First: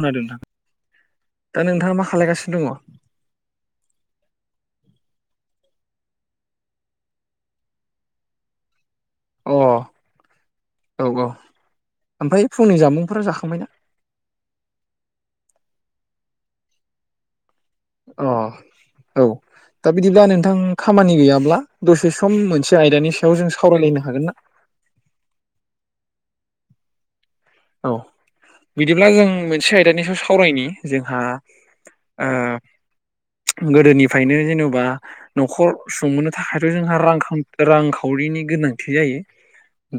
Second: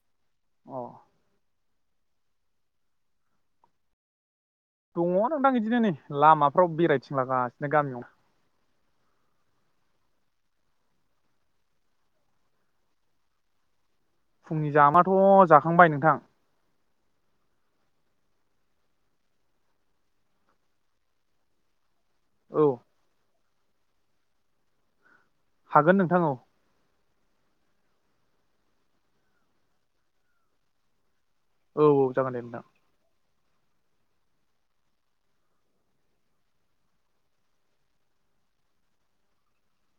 खोनादों नोंथां अ दा नोंथांङा मा खालायगासिनो दंङ? दंङ नोंथां इदिनो नै लामाफ्राव बेरायथिंलागासिनो गामियाव। अ। औ औ ओमफ्राय फुंनि जामुंफोरा जाखांबायना? फुंनि जामाथ' जाखांबाय नोंथां। अ औ दा बिदिब्ला नोंथां खामानि गैयाब्ला दसे सम औ मोनसे आयदानि सायाव जों सावरायलायनो हागोन ना? हागोन नोंथां औ। औ बिदिब्ला जों मोनसे आयदानि सायाव सावरायनि जोंहा औ औ जागोन दे नोंथां। गोदोनिफायनो जेनेबा न'खर संबोनो थाखायथ' जोंहा रां खान रांखावरिनि रांनि गोनांथि जायो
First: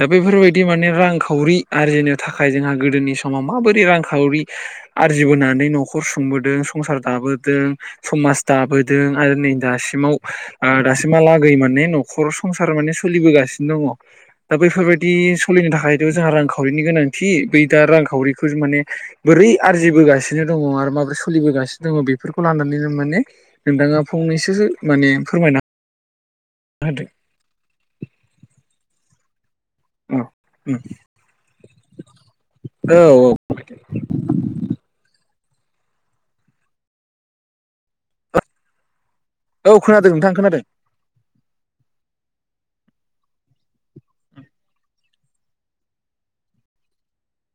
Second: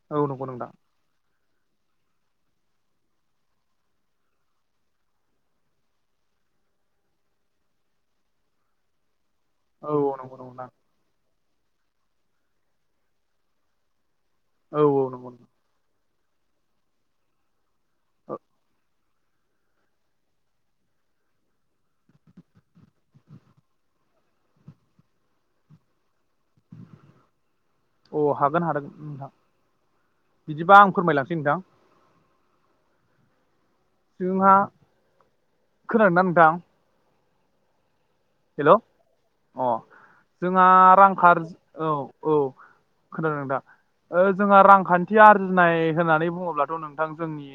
दा औ नंगौ बेफोरबायदि नोंथां माने रांखावरि आरजिनो थाखाय जोंहा गोदोनि समाव माबोरै रांखावरि आरजिबोनानै न'खर सुंबोदों संसार जा बोदों समाज दाबोदों आरो नै औ औ दासिमाव नंगौ नंगौ नोंथां ओ दासिमहा लागै माने न'खर संसार माने सोलिबोगासिनो दङ दा औ औ बैफोरबायदि नंगौ नोंथां सोलिनो थाखाय बेयाव‌ जोंहा रांखावरिनि गोनांथि बै दा रांखावरिखौ माने बोरै आरजिबोगासिनो दंङ आरो माबोरै सोलिबोगासिनो दङ बेफोरखौ लानानैनो माने नोंथाङा फं नैसो माने फोरमायना होदो अ' हागोन हागोन नोंथां बिदिबा आं फोरमायलांसै नोंथां औ औ जोंहा खोनादोंना नोंथां? हेलौ औ अ' खोनादों नोंथां खोनादों जोंहा रां खार औ औ खोनादोंना नोंथा जोंहा रांखान्थि आरजिनाय होननानै बुंङोब्लाथ' नोंथां जोंनि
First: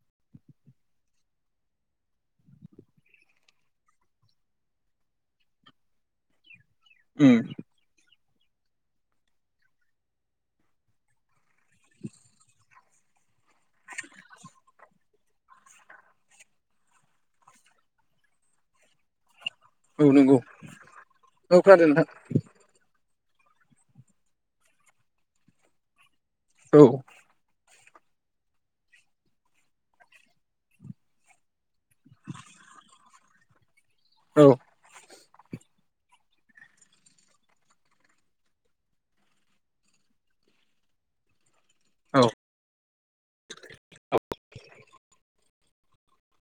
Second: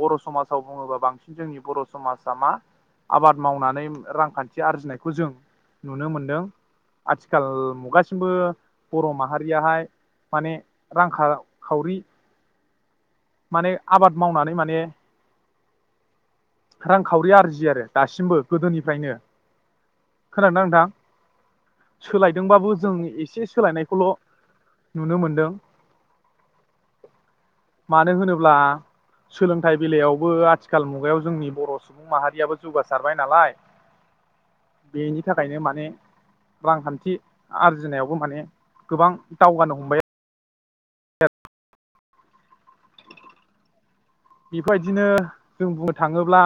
बर' समाजाव बुङोबा बांसिन जोंनि बर' समाजा मा आबाद मावनानै रांखान्थि आरजिनाय खौ जों नुनो मोनदों उम आथिखाल मुगासिम बो बर' माहारियाहाय माने रांखा खावरि माने आबाद मावनानै माने रांखावरि आरजियो आरो दासिमबो गोदोनिफ्रायनो औ नंगौ खोनादोंना नोंथां औ खोनादों नोंथां सोलायदोंबाबो जों इ से सोलायनायखौल' नुनो मोनदों। औ मानो होनोब्ला सोलोंथाइ बेलायावबो आथिखाल मुगायाव जोंनि बर' सुबुं माहारियाबो जौगासारबाय नालाय। औ बेनि थाखायनो माने रांखान्थि आरजिनायावबो माने गोबां दावगानो हमबाय औ बेफोबायदिनो जों बुंनो थाङोब्ला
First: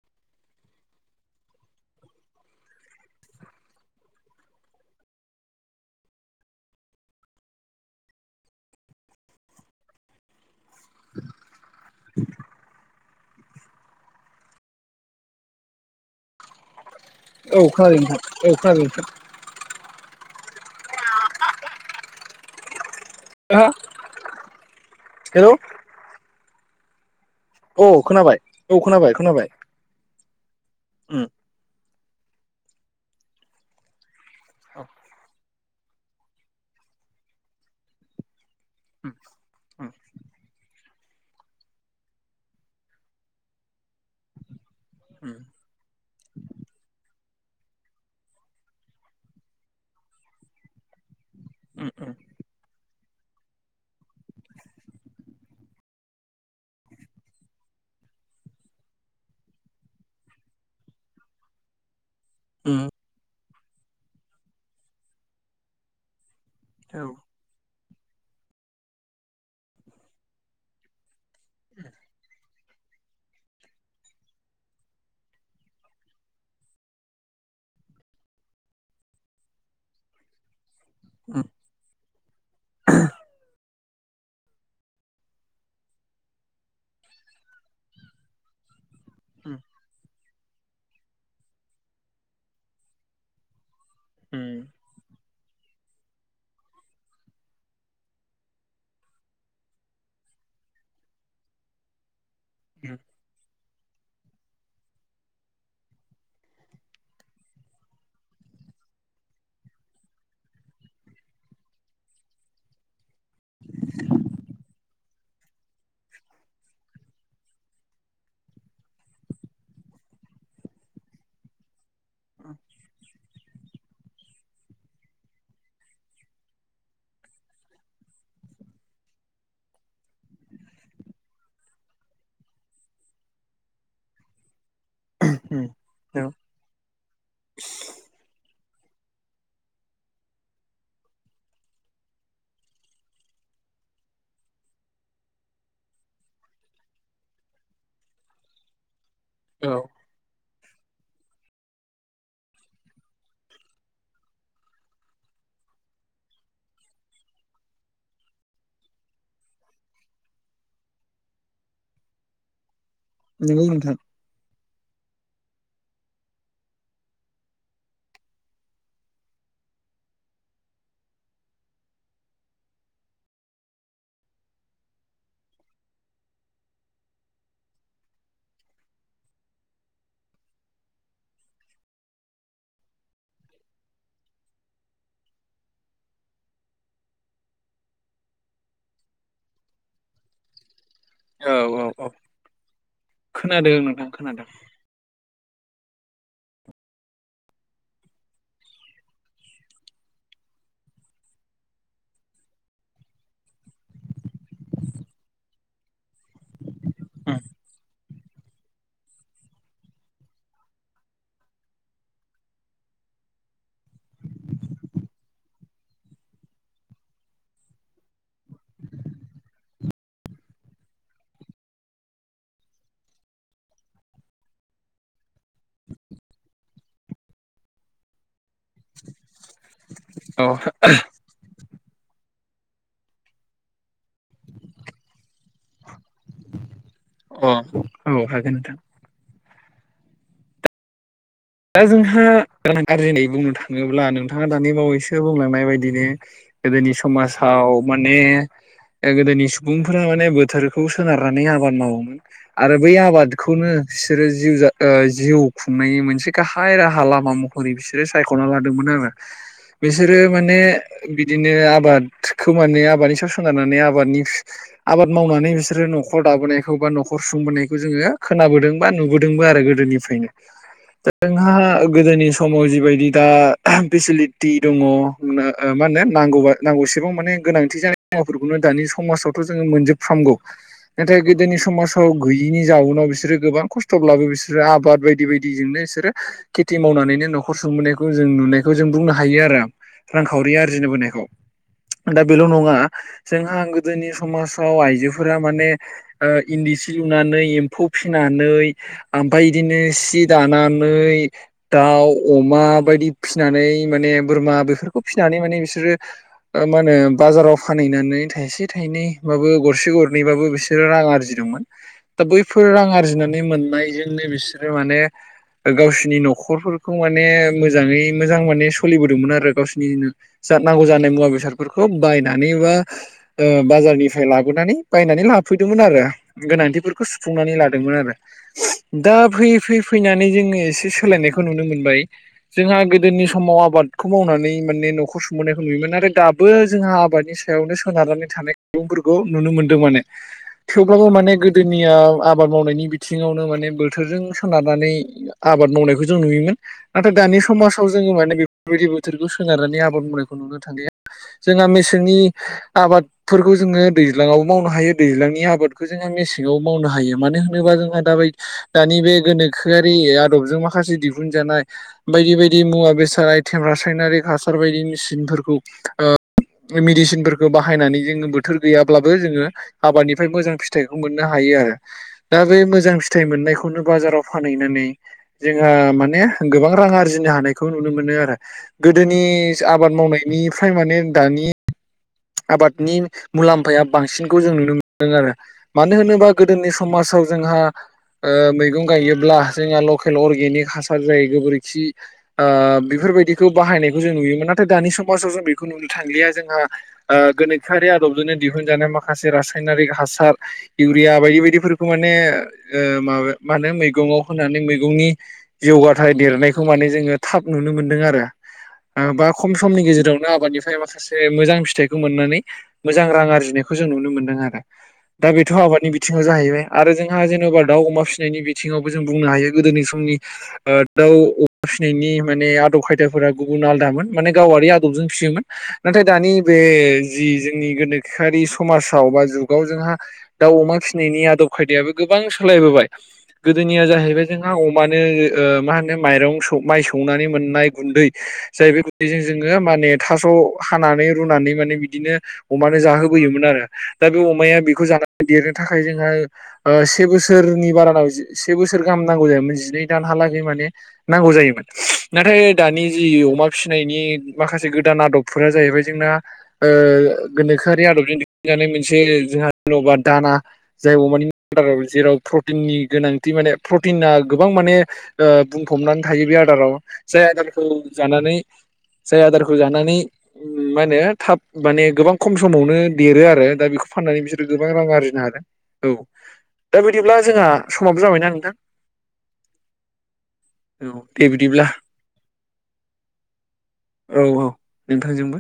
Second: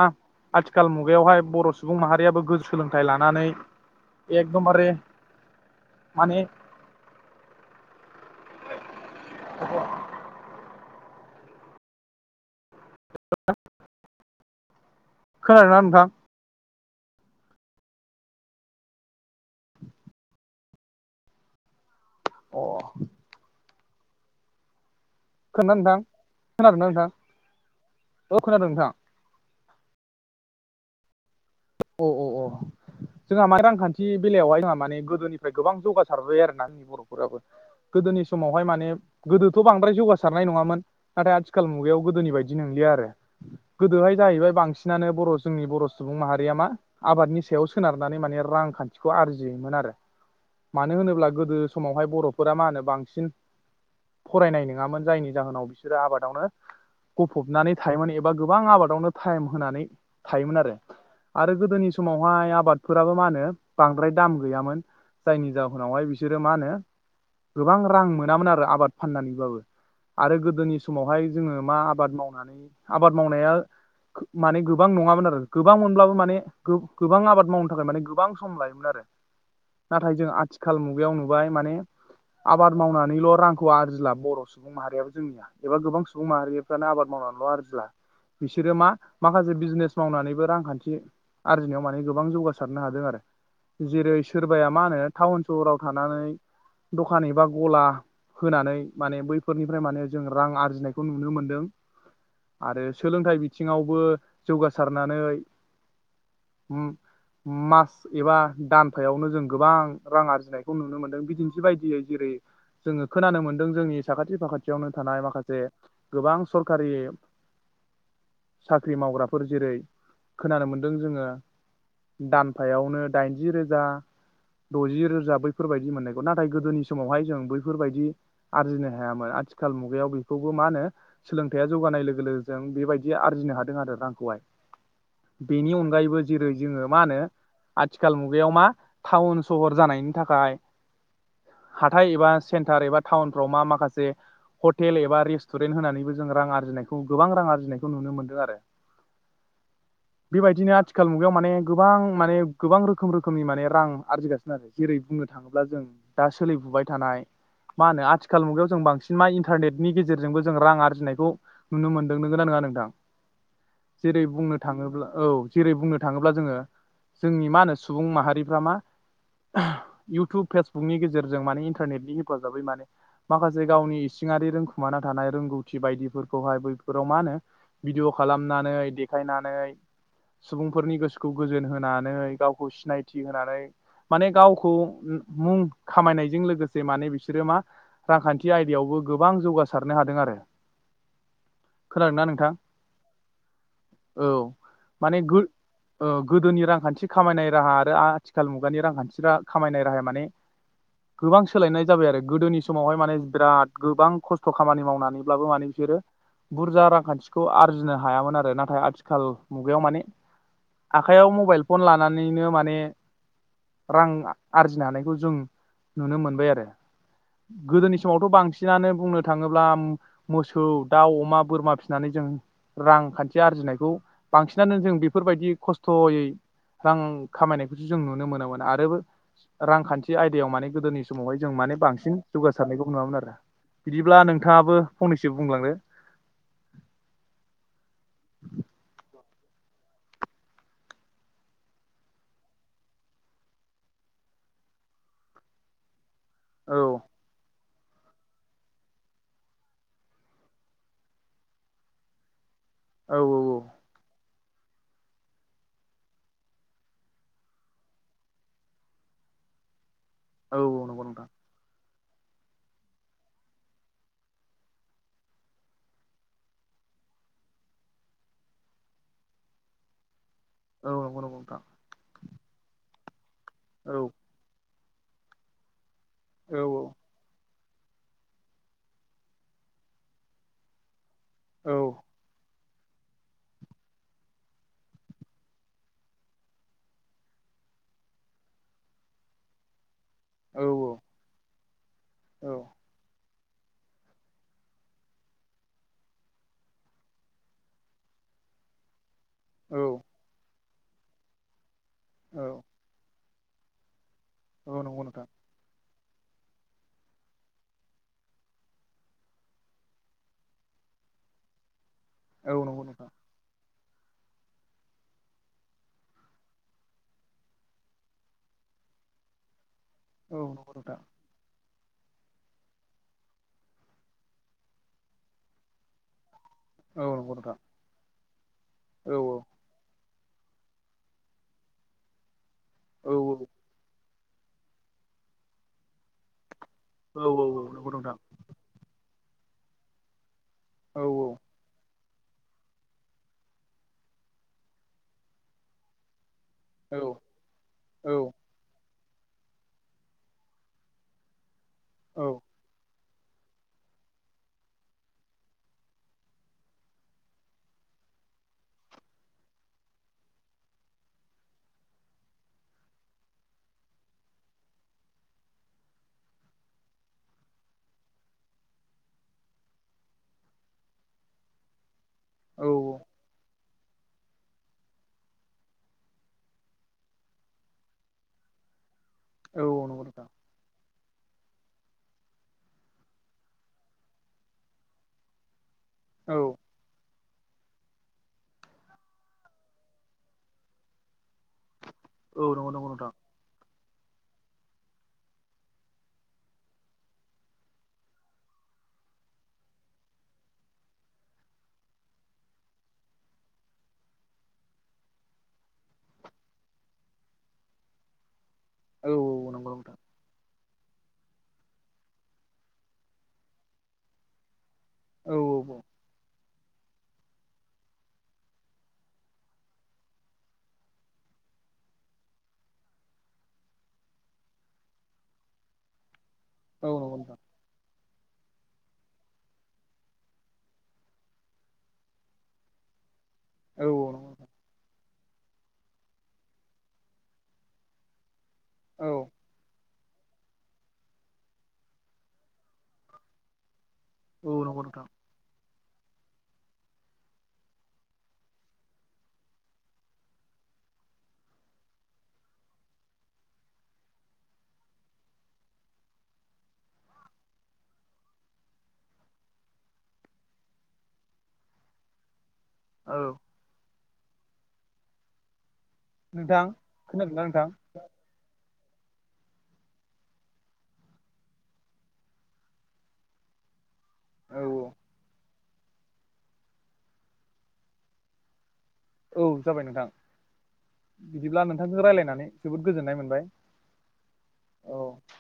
आथिखाल मुगायावहाय बर' सुबुं माहारियाबो गोजौ सोलोंथाइ लानानै एकदमबारे माने [inaudible] [inaudible] खोनादोंना नोंथां औ खोनादों नोंथां औ खोनादों नोंथां अ' दा [inaudible] खोनादोंना नोंथां खोनादोंना नोंथां? औ खोनाबाय खोनादों औ नोंथां खोनाबाय- खोनाबाय ओम अ- अ -अ जोंहा मानि रांखान्थि बेलायावहाय जोंहा औ माने गोदोनिफ्राय गोबां जौगासारबाय आरोना बर'फोराबो गोदोनि समावहाय माने गोदोथ' बांद्राय जौगासारनाय नङामोन नाथाय आथिखाल मुगायाव गोदोनि बायदि नंलिया आरो। गोदोहाय जाहैबाय बांसि नानो बर' औ जोंनि बर' सुबुं माहारि आबादनि सायाव सोनारनानै माने रांखान्थिखौ आरजियोमोन आरो। मानो होनोब्ला गोदो समावहाय बर'फोरा मा होनो बांसिन फरायनाय नङामोन जायनि जाहोनाव बिसोरो आबादावनो गफबनानै थायोमोन एबा गोबां आबादावनो टाइम होनानै थायोमोन आरो। आरो गोदोनि समावहाय आबादफोराबो मा होनो बांद्राय दाम गैयामोन जायनि जाहोनावहाय बि सोरो मा होनो गोबां रां मोनामोन आरो आबाद फाननानैबाबो आरो गोदोनि समावहाय जोङो मा आबाद मावनानै। आबाद मावनाया माने गोबां नङामोन आरो गोबां मोनब्लाबो माने गोबां आबाद मावनो थाखाय माने गोबां सम लायोमोन आरो। नाथाय जों आथि खाल मुगायाव नुबाय माने आबाद मावनानैल' रां खौ आरजिला बर' सुबुं माहारियाबो जोंनिया एबा गोबां सुबुं माहारिफ्रानो आबाद मावनानैल' आरजिला। बिसोरो मा? माखासे बिजनेस मावनानैबो रांखान्थि आरजिनायाव माने गोबां जौगासारनो हादों आरो। जेरै सोरबाया मा होनो टाउन सहराव थानानै दखान एबा गला। होनानै माने बैफोरनिफ्राय माने जों रां आरजिनायखौ नुनो मोनदों। आरो सोलोंथाइ बिथिङावबो जौगासारनानै मास एबा दानफायावनो जों गोबां रां आरजिनायखौ नुनो मोनदों बिदिन्थि बायदियै जेरै- जोङो खोनानो मोन्दों जोंनि साखाथि फाखाथियावनो थानाय माखासे गोबां सरखारि साख्रि मावग्राफोर जेरै- खोनानो मोनदों जोङो दानफायावनो दाइनजि रोजा‌। द'जि रोजा बैफोरबायदि मोननायखौ। नाथाय गोदोनि समावहाय जों बैफोरबायाददि आरजिनो हायामोन आथि थिखाल मुगायाव बेखौबो मा होनो सोलोंथाइया जौगानाय लोगो लोगो जों बेबायदि आरजिनो हादों आरो रांखौहाय। बेनि अनगायैबो जेरै जोङो मा होनो आथिखाल मुगायाव मा टाउन-सहर जानायनि थाखाय। हाथाय एबा सेन्टार एबा टाउनफ्राव मा माखासे हटेल एबा रेस्टुरेन्ट होनानैबो जोङो रां आरजिनायखौ गोबां रां आरजिनायखौ नुनो मोनदों आरो। औ बेबायदिनो आथिखाल मुगायाव माने गोबां माने गोबां रोखोम रोखोमनि माने रां आरजिगासिनो आरो जेरै बुंनो थाङो ब्ला जों दा सोलिफुबाय थानाय मा होनो आथिखाल मुगायाव जों बांसिन मा इन्टारनेटनि गेजेरजोंबो जों रां आरजिनायखौ नुनो मोन्दों नोंगोना नङा नोंथां? नंगौ नोंथां। जेरै बुंनो औ जेरै बुंनो थाङोब्ला जोङो, जोंनि मा होनो सुबुं माहारिफ्रा मा इउटुब फेसबुकनि गेजेरजों माने इन्टारनेटनि हेफाजाबै माने माखासे गावनि इसिङारि रोंखुमाना थानाय रोंगौथि बायदिफोरखौहाय बैफोराव मा होनो भिदिअ खालामनानै, देखायनानै सुबुंफोरनि गोसोखौ गोजोन होनानै, गावखौ सिनायथि होनानै माने गावखौ मुं खामायनायजों लोगोसे माने बिसोरो मा रांखान्थि आयदायावबो गोबां जौगासारनो हादों। आरो। औ औ औ खोनादों ना नोंथां? खोनादों नोंथां औ खोनादों। [inaudible] गोदोनि रांखान्थि खामायनाय राहा आरो आथिखाल मुगानि रांखान्थि खामायनाय राहाया माने गोबां सोलायनाय जाबाय आरो। गोदोनि समावहाय माने बिराद गोबां खस्थ' खामानि मावनानैब्लाबो माने बिसोरो बुरजा रांखान्थिखौ आरजिनो हायामोन आरो नाथाय आथिखाल खाल मुगायाव माने आखाइयाव मबाइल फन लानानैनो माने रां आरजिनो हानायखौ जों नुनो मोनबाय आरो। गोदोनि समावथ' बांसिनानो बुंनो थाङोब्ला मोसौ दाउ अमा बोरमा फिनानै जों रांखान्थि आरजिनायखौ बांसिनानो जों बेफोरबायदि खस्थ'यै रां खामायनायखौसो जों नुनो मोनोमोन आरोबो रांखान्थि न्थि औ आयदायाव माने गोदोनि समावहाय जों माने बांसिन जौगासारनायखौ नुवामोन आरो बिदिब्ला नोंथाङाबो फंनैसो बुंलांदो। अ औ हाग न दां [inaudible] दा जोंहा गदां गाज्रिै बुंनो थाङोब्ला नोंथाङा दानि बावैसो बुंलांनाय बायदिनो [unintelligible] औ गोदोनि समाजाव माने ओ गोदोनि सुबुंफोरा माने बोथोरखौ सोनारनानै आबाद मावोमोन। आरो बै औ आबादखौनो बिसोरो जिउ जा ओ जिउ खुंनायनि मोनसे गाहाय राहा लामा महरै बिसोरो सायख'ना लादोंमोन आरो। बिसोरो माने औ औ नंगौ नोंथां बिदिनो आबाद खौ माने आबादनि सायाव संगारनानै आबादनि आबाद मावनानै बिसोरो न'खर दाबोनायखौ बा न'ख खर सुंबोनायखौ जोङो खोनाबोदों बा नुबोदोंबो आरो गोदोनिफ्रायनो औ नंगौ नंगौ जोंहा नोंथां गोदोनि समाव जिबायदि दा औ पिसिलिटि दङ नो ओ मा होनो नांगौबा औ नांगौसेबां माने गोनां थि जानाय मुवाफोरखौनो दानि समाजावथ' जोङो मोनजोबफ्रामागौ नाथाय गोदोनि औ समाजाव गैयिनि जाउनाव बिसोरो गोबां खस्थ'ब्लाबो बिसोरो आबाद बायदि बायदिजोंनो बिसो रो खेथि मावनानैनो न'खर सुंबोनायखौ जों नुनायखौ जों बुंनो हायो आरो। रांखावरि औ आरजिनो बोनायखौ दा बेल' नङा जोंहा गोदोनि समाजाव आइजोफोरा माने ओ इन्दि सि लुनानै एम्फौ फिना नै ओमफाय बिदिनो सि दानानै दाउ अमा बायदि फिसिनानै माने बोरमा औ बेफोरखौ नंगौ नोंथां फिनानै माने बिसोरो [inaudible] ओ मा होनो बाजाराव फानहैनानै थाइसे थाइनै बाबो गरसे गरनैबाबो बिसोरो रां आरजिदोंं मोन दा औ बैफोर नंगौ रां नोंथां आरजिनानै मोननायजोंनो बिसोरो माने गावसिनि न'खरफोरखौ माने मोजाङै मोजां माने स'लिबोदोंमोन आरो गावसि नि नो औ नंगौ जा नांगौ नोंथां जानाय मुवा बेसार फोरखौ बायनानै एबा ओ बाजारनिफ्राय लाबोनानै बायनानै लाफैदोंमोन आरो औ गोनांथिफोरखौ नंगौ नोंथां सुफुंनानै लादोंमोन आरो औ दा फैयै फैयै फैनानै जोङो एसे सोलायनायखौ नुनो मोनबाय जोंहा औ गोदोनि समाव आबादखौ मावनानै माने न'खर सुंबोनायखौ नुयोमोन नाथाय दाबो जोंहा औ आबादनि औ औ सायावनो नंगौ नोंथां सोनारनानै थानाय सुबुंफोफोरखौ नुनो मोनदों माने औ थेवब्लाबो माने गोदोनिया आबाद मावनायनि बिथिङावनो माने बोथोरजों सोनारनानै आबाद मावनायखौ जों नुयोमोन औ नाथाय दानि समाजाव जोङो माने बेफोरबायदि बो थोरखौ सोनारनानै आबाद मावनायखौ नुनो थांलिया। जोंहा मेसेंनि औ आबाद फोरखौ जोङो दैज्लाङावबो मावनो हायो दैज्लांनि आबादखौ जोङो मेसेङावबो मावनो हायो मानो होनोबा जोंहा दा बे दानि बे गोनोखोआरि आ दबजों माखासे दिहुन जानाय बायदि बायदि मुवा बेसाद आयथेम रासायनारि हासार बायदि मिसिन फोरखौ ओ मेडिसिनफोरखौ बाहायनानै जोङो बोथोर गैयाब्लाबो जोङो आबादनिफ्राय मोजां फिथाइखौ मोननो हायो आरो दा बै औ मोजां फिथाइ मोननायखौनो बाजाराव फानहैनानै जोंहा माने गोबां रां आरजिनो हानायखौ नुनो मोनो आरो। गोदोनि औ आबाद नंगौ नोंथां मावनायनिफ्राय माने दानि आबादनि मुलाम्फाया बांसिनखौ जों नुनो मोनदों आरो। मानो होनोबा औ गोदोनि समाजाव जोंहा ओ मैगं गायोब्ला जोंहा लकेल अर्गेनिक हासार जायो। गोबोरखि औ ओ नंगौ नंगौ नोंथां बेफोरबायदिखौ बाहायनाय जों नुयोमोन नाथाय दानि समाजाव जों बेखौ नुनो थांलिया जोंहा ओ गोनोखोआरि आदबजोंनो दिहुनजानाय माखासे रासायनारिक हासार इउरिया बायदि बायदिफोरखौ माने ने ओ मानो मैगं आव होननानै मैगंनि जौगाथाय देरनायखौ माने जों थाब नुनो मोनदों आरो औ बा खम औ नंगौ समनि नोंथां गेजेरावनो आबादनिफ्राय माखासे मोजां फिथाइ मोननानै मोजां रां आरजिनायखौ जों नुनो मोनदों आरो दा औ बेथ' आबादनि बिथिङाव जाहैबाय आरो जोंहा जेन'बा दाउ अमा फिसिनायनि बिथिङावबो जों बुंनो हायो गोदोनि समनि ओ दाउ फिसिनायनि माने आदब खायदाफोरा गुबुन आलदामोन माने गावारि आदबजों फिसियोमोन नाथाय दानि बे औ नंगौ जि नोंथां जोंनि गोनो खोआरि समाजाव बा जुगाव जोंहा दाउ अमा फिसिनायनि आदब खायदायाबो गोबां सोलायबोबाय गोदोनिया औ जाहैबाय नंगौ नोंथां जोंहा अमानो ओ मा होनो माइरं माइ सौनानै मोननाय गुन्दै जाय बे औ गुन्दैजों जोङो माने थास' हानानै रुनानै माने बिदिनो अमानो जाहोबोयोमोन आरो दा बे औ अमाया नंगौ बेखौ नोंथां जानानै देरनो थाखाय जोंहा से बोसोरनि बाराव नांगौ से बोसोर गाहाम नांगौ जायोन जिनै दानहालागै माने नांगौ जायोन नाथाय दानि जि अमा फिसिनायनि माखासे गोदान आदबफोरा जाहैबाय जोंना ओ गोनोखआरि आदबजों दिहुजानाय मोनसे जों जे'बा दाना [unintelligible] जेराव प्रटिननि औ गोनांथि माने प्रटिना गोबां माने ओ बुं फबनानै थायो बे नोंथां आदाराव जाय खोनादोंना आदारखौ नोंथां जानानै जाय आदारखौ जानानै मा होनो थाब माने गोबां खम समावनो देरो आरो दा बेखौ फाननानै बिसोरो औ गोबां रां आरजिनो हादों औ दा बिदिब्ला जोंहा समाबो जाबायना नोंथां। औ जाबाय नोंथां। औ दे बिदिब्ला नोंथांजों राय्लायनानै जोबोद गोजोननाय मोनबाय औ औ नोंथांजोंबो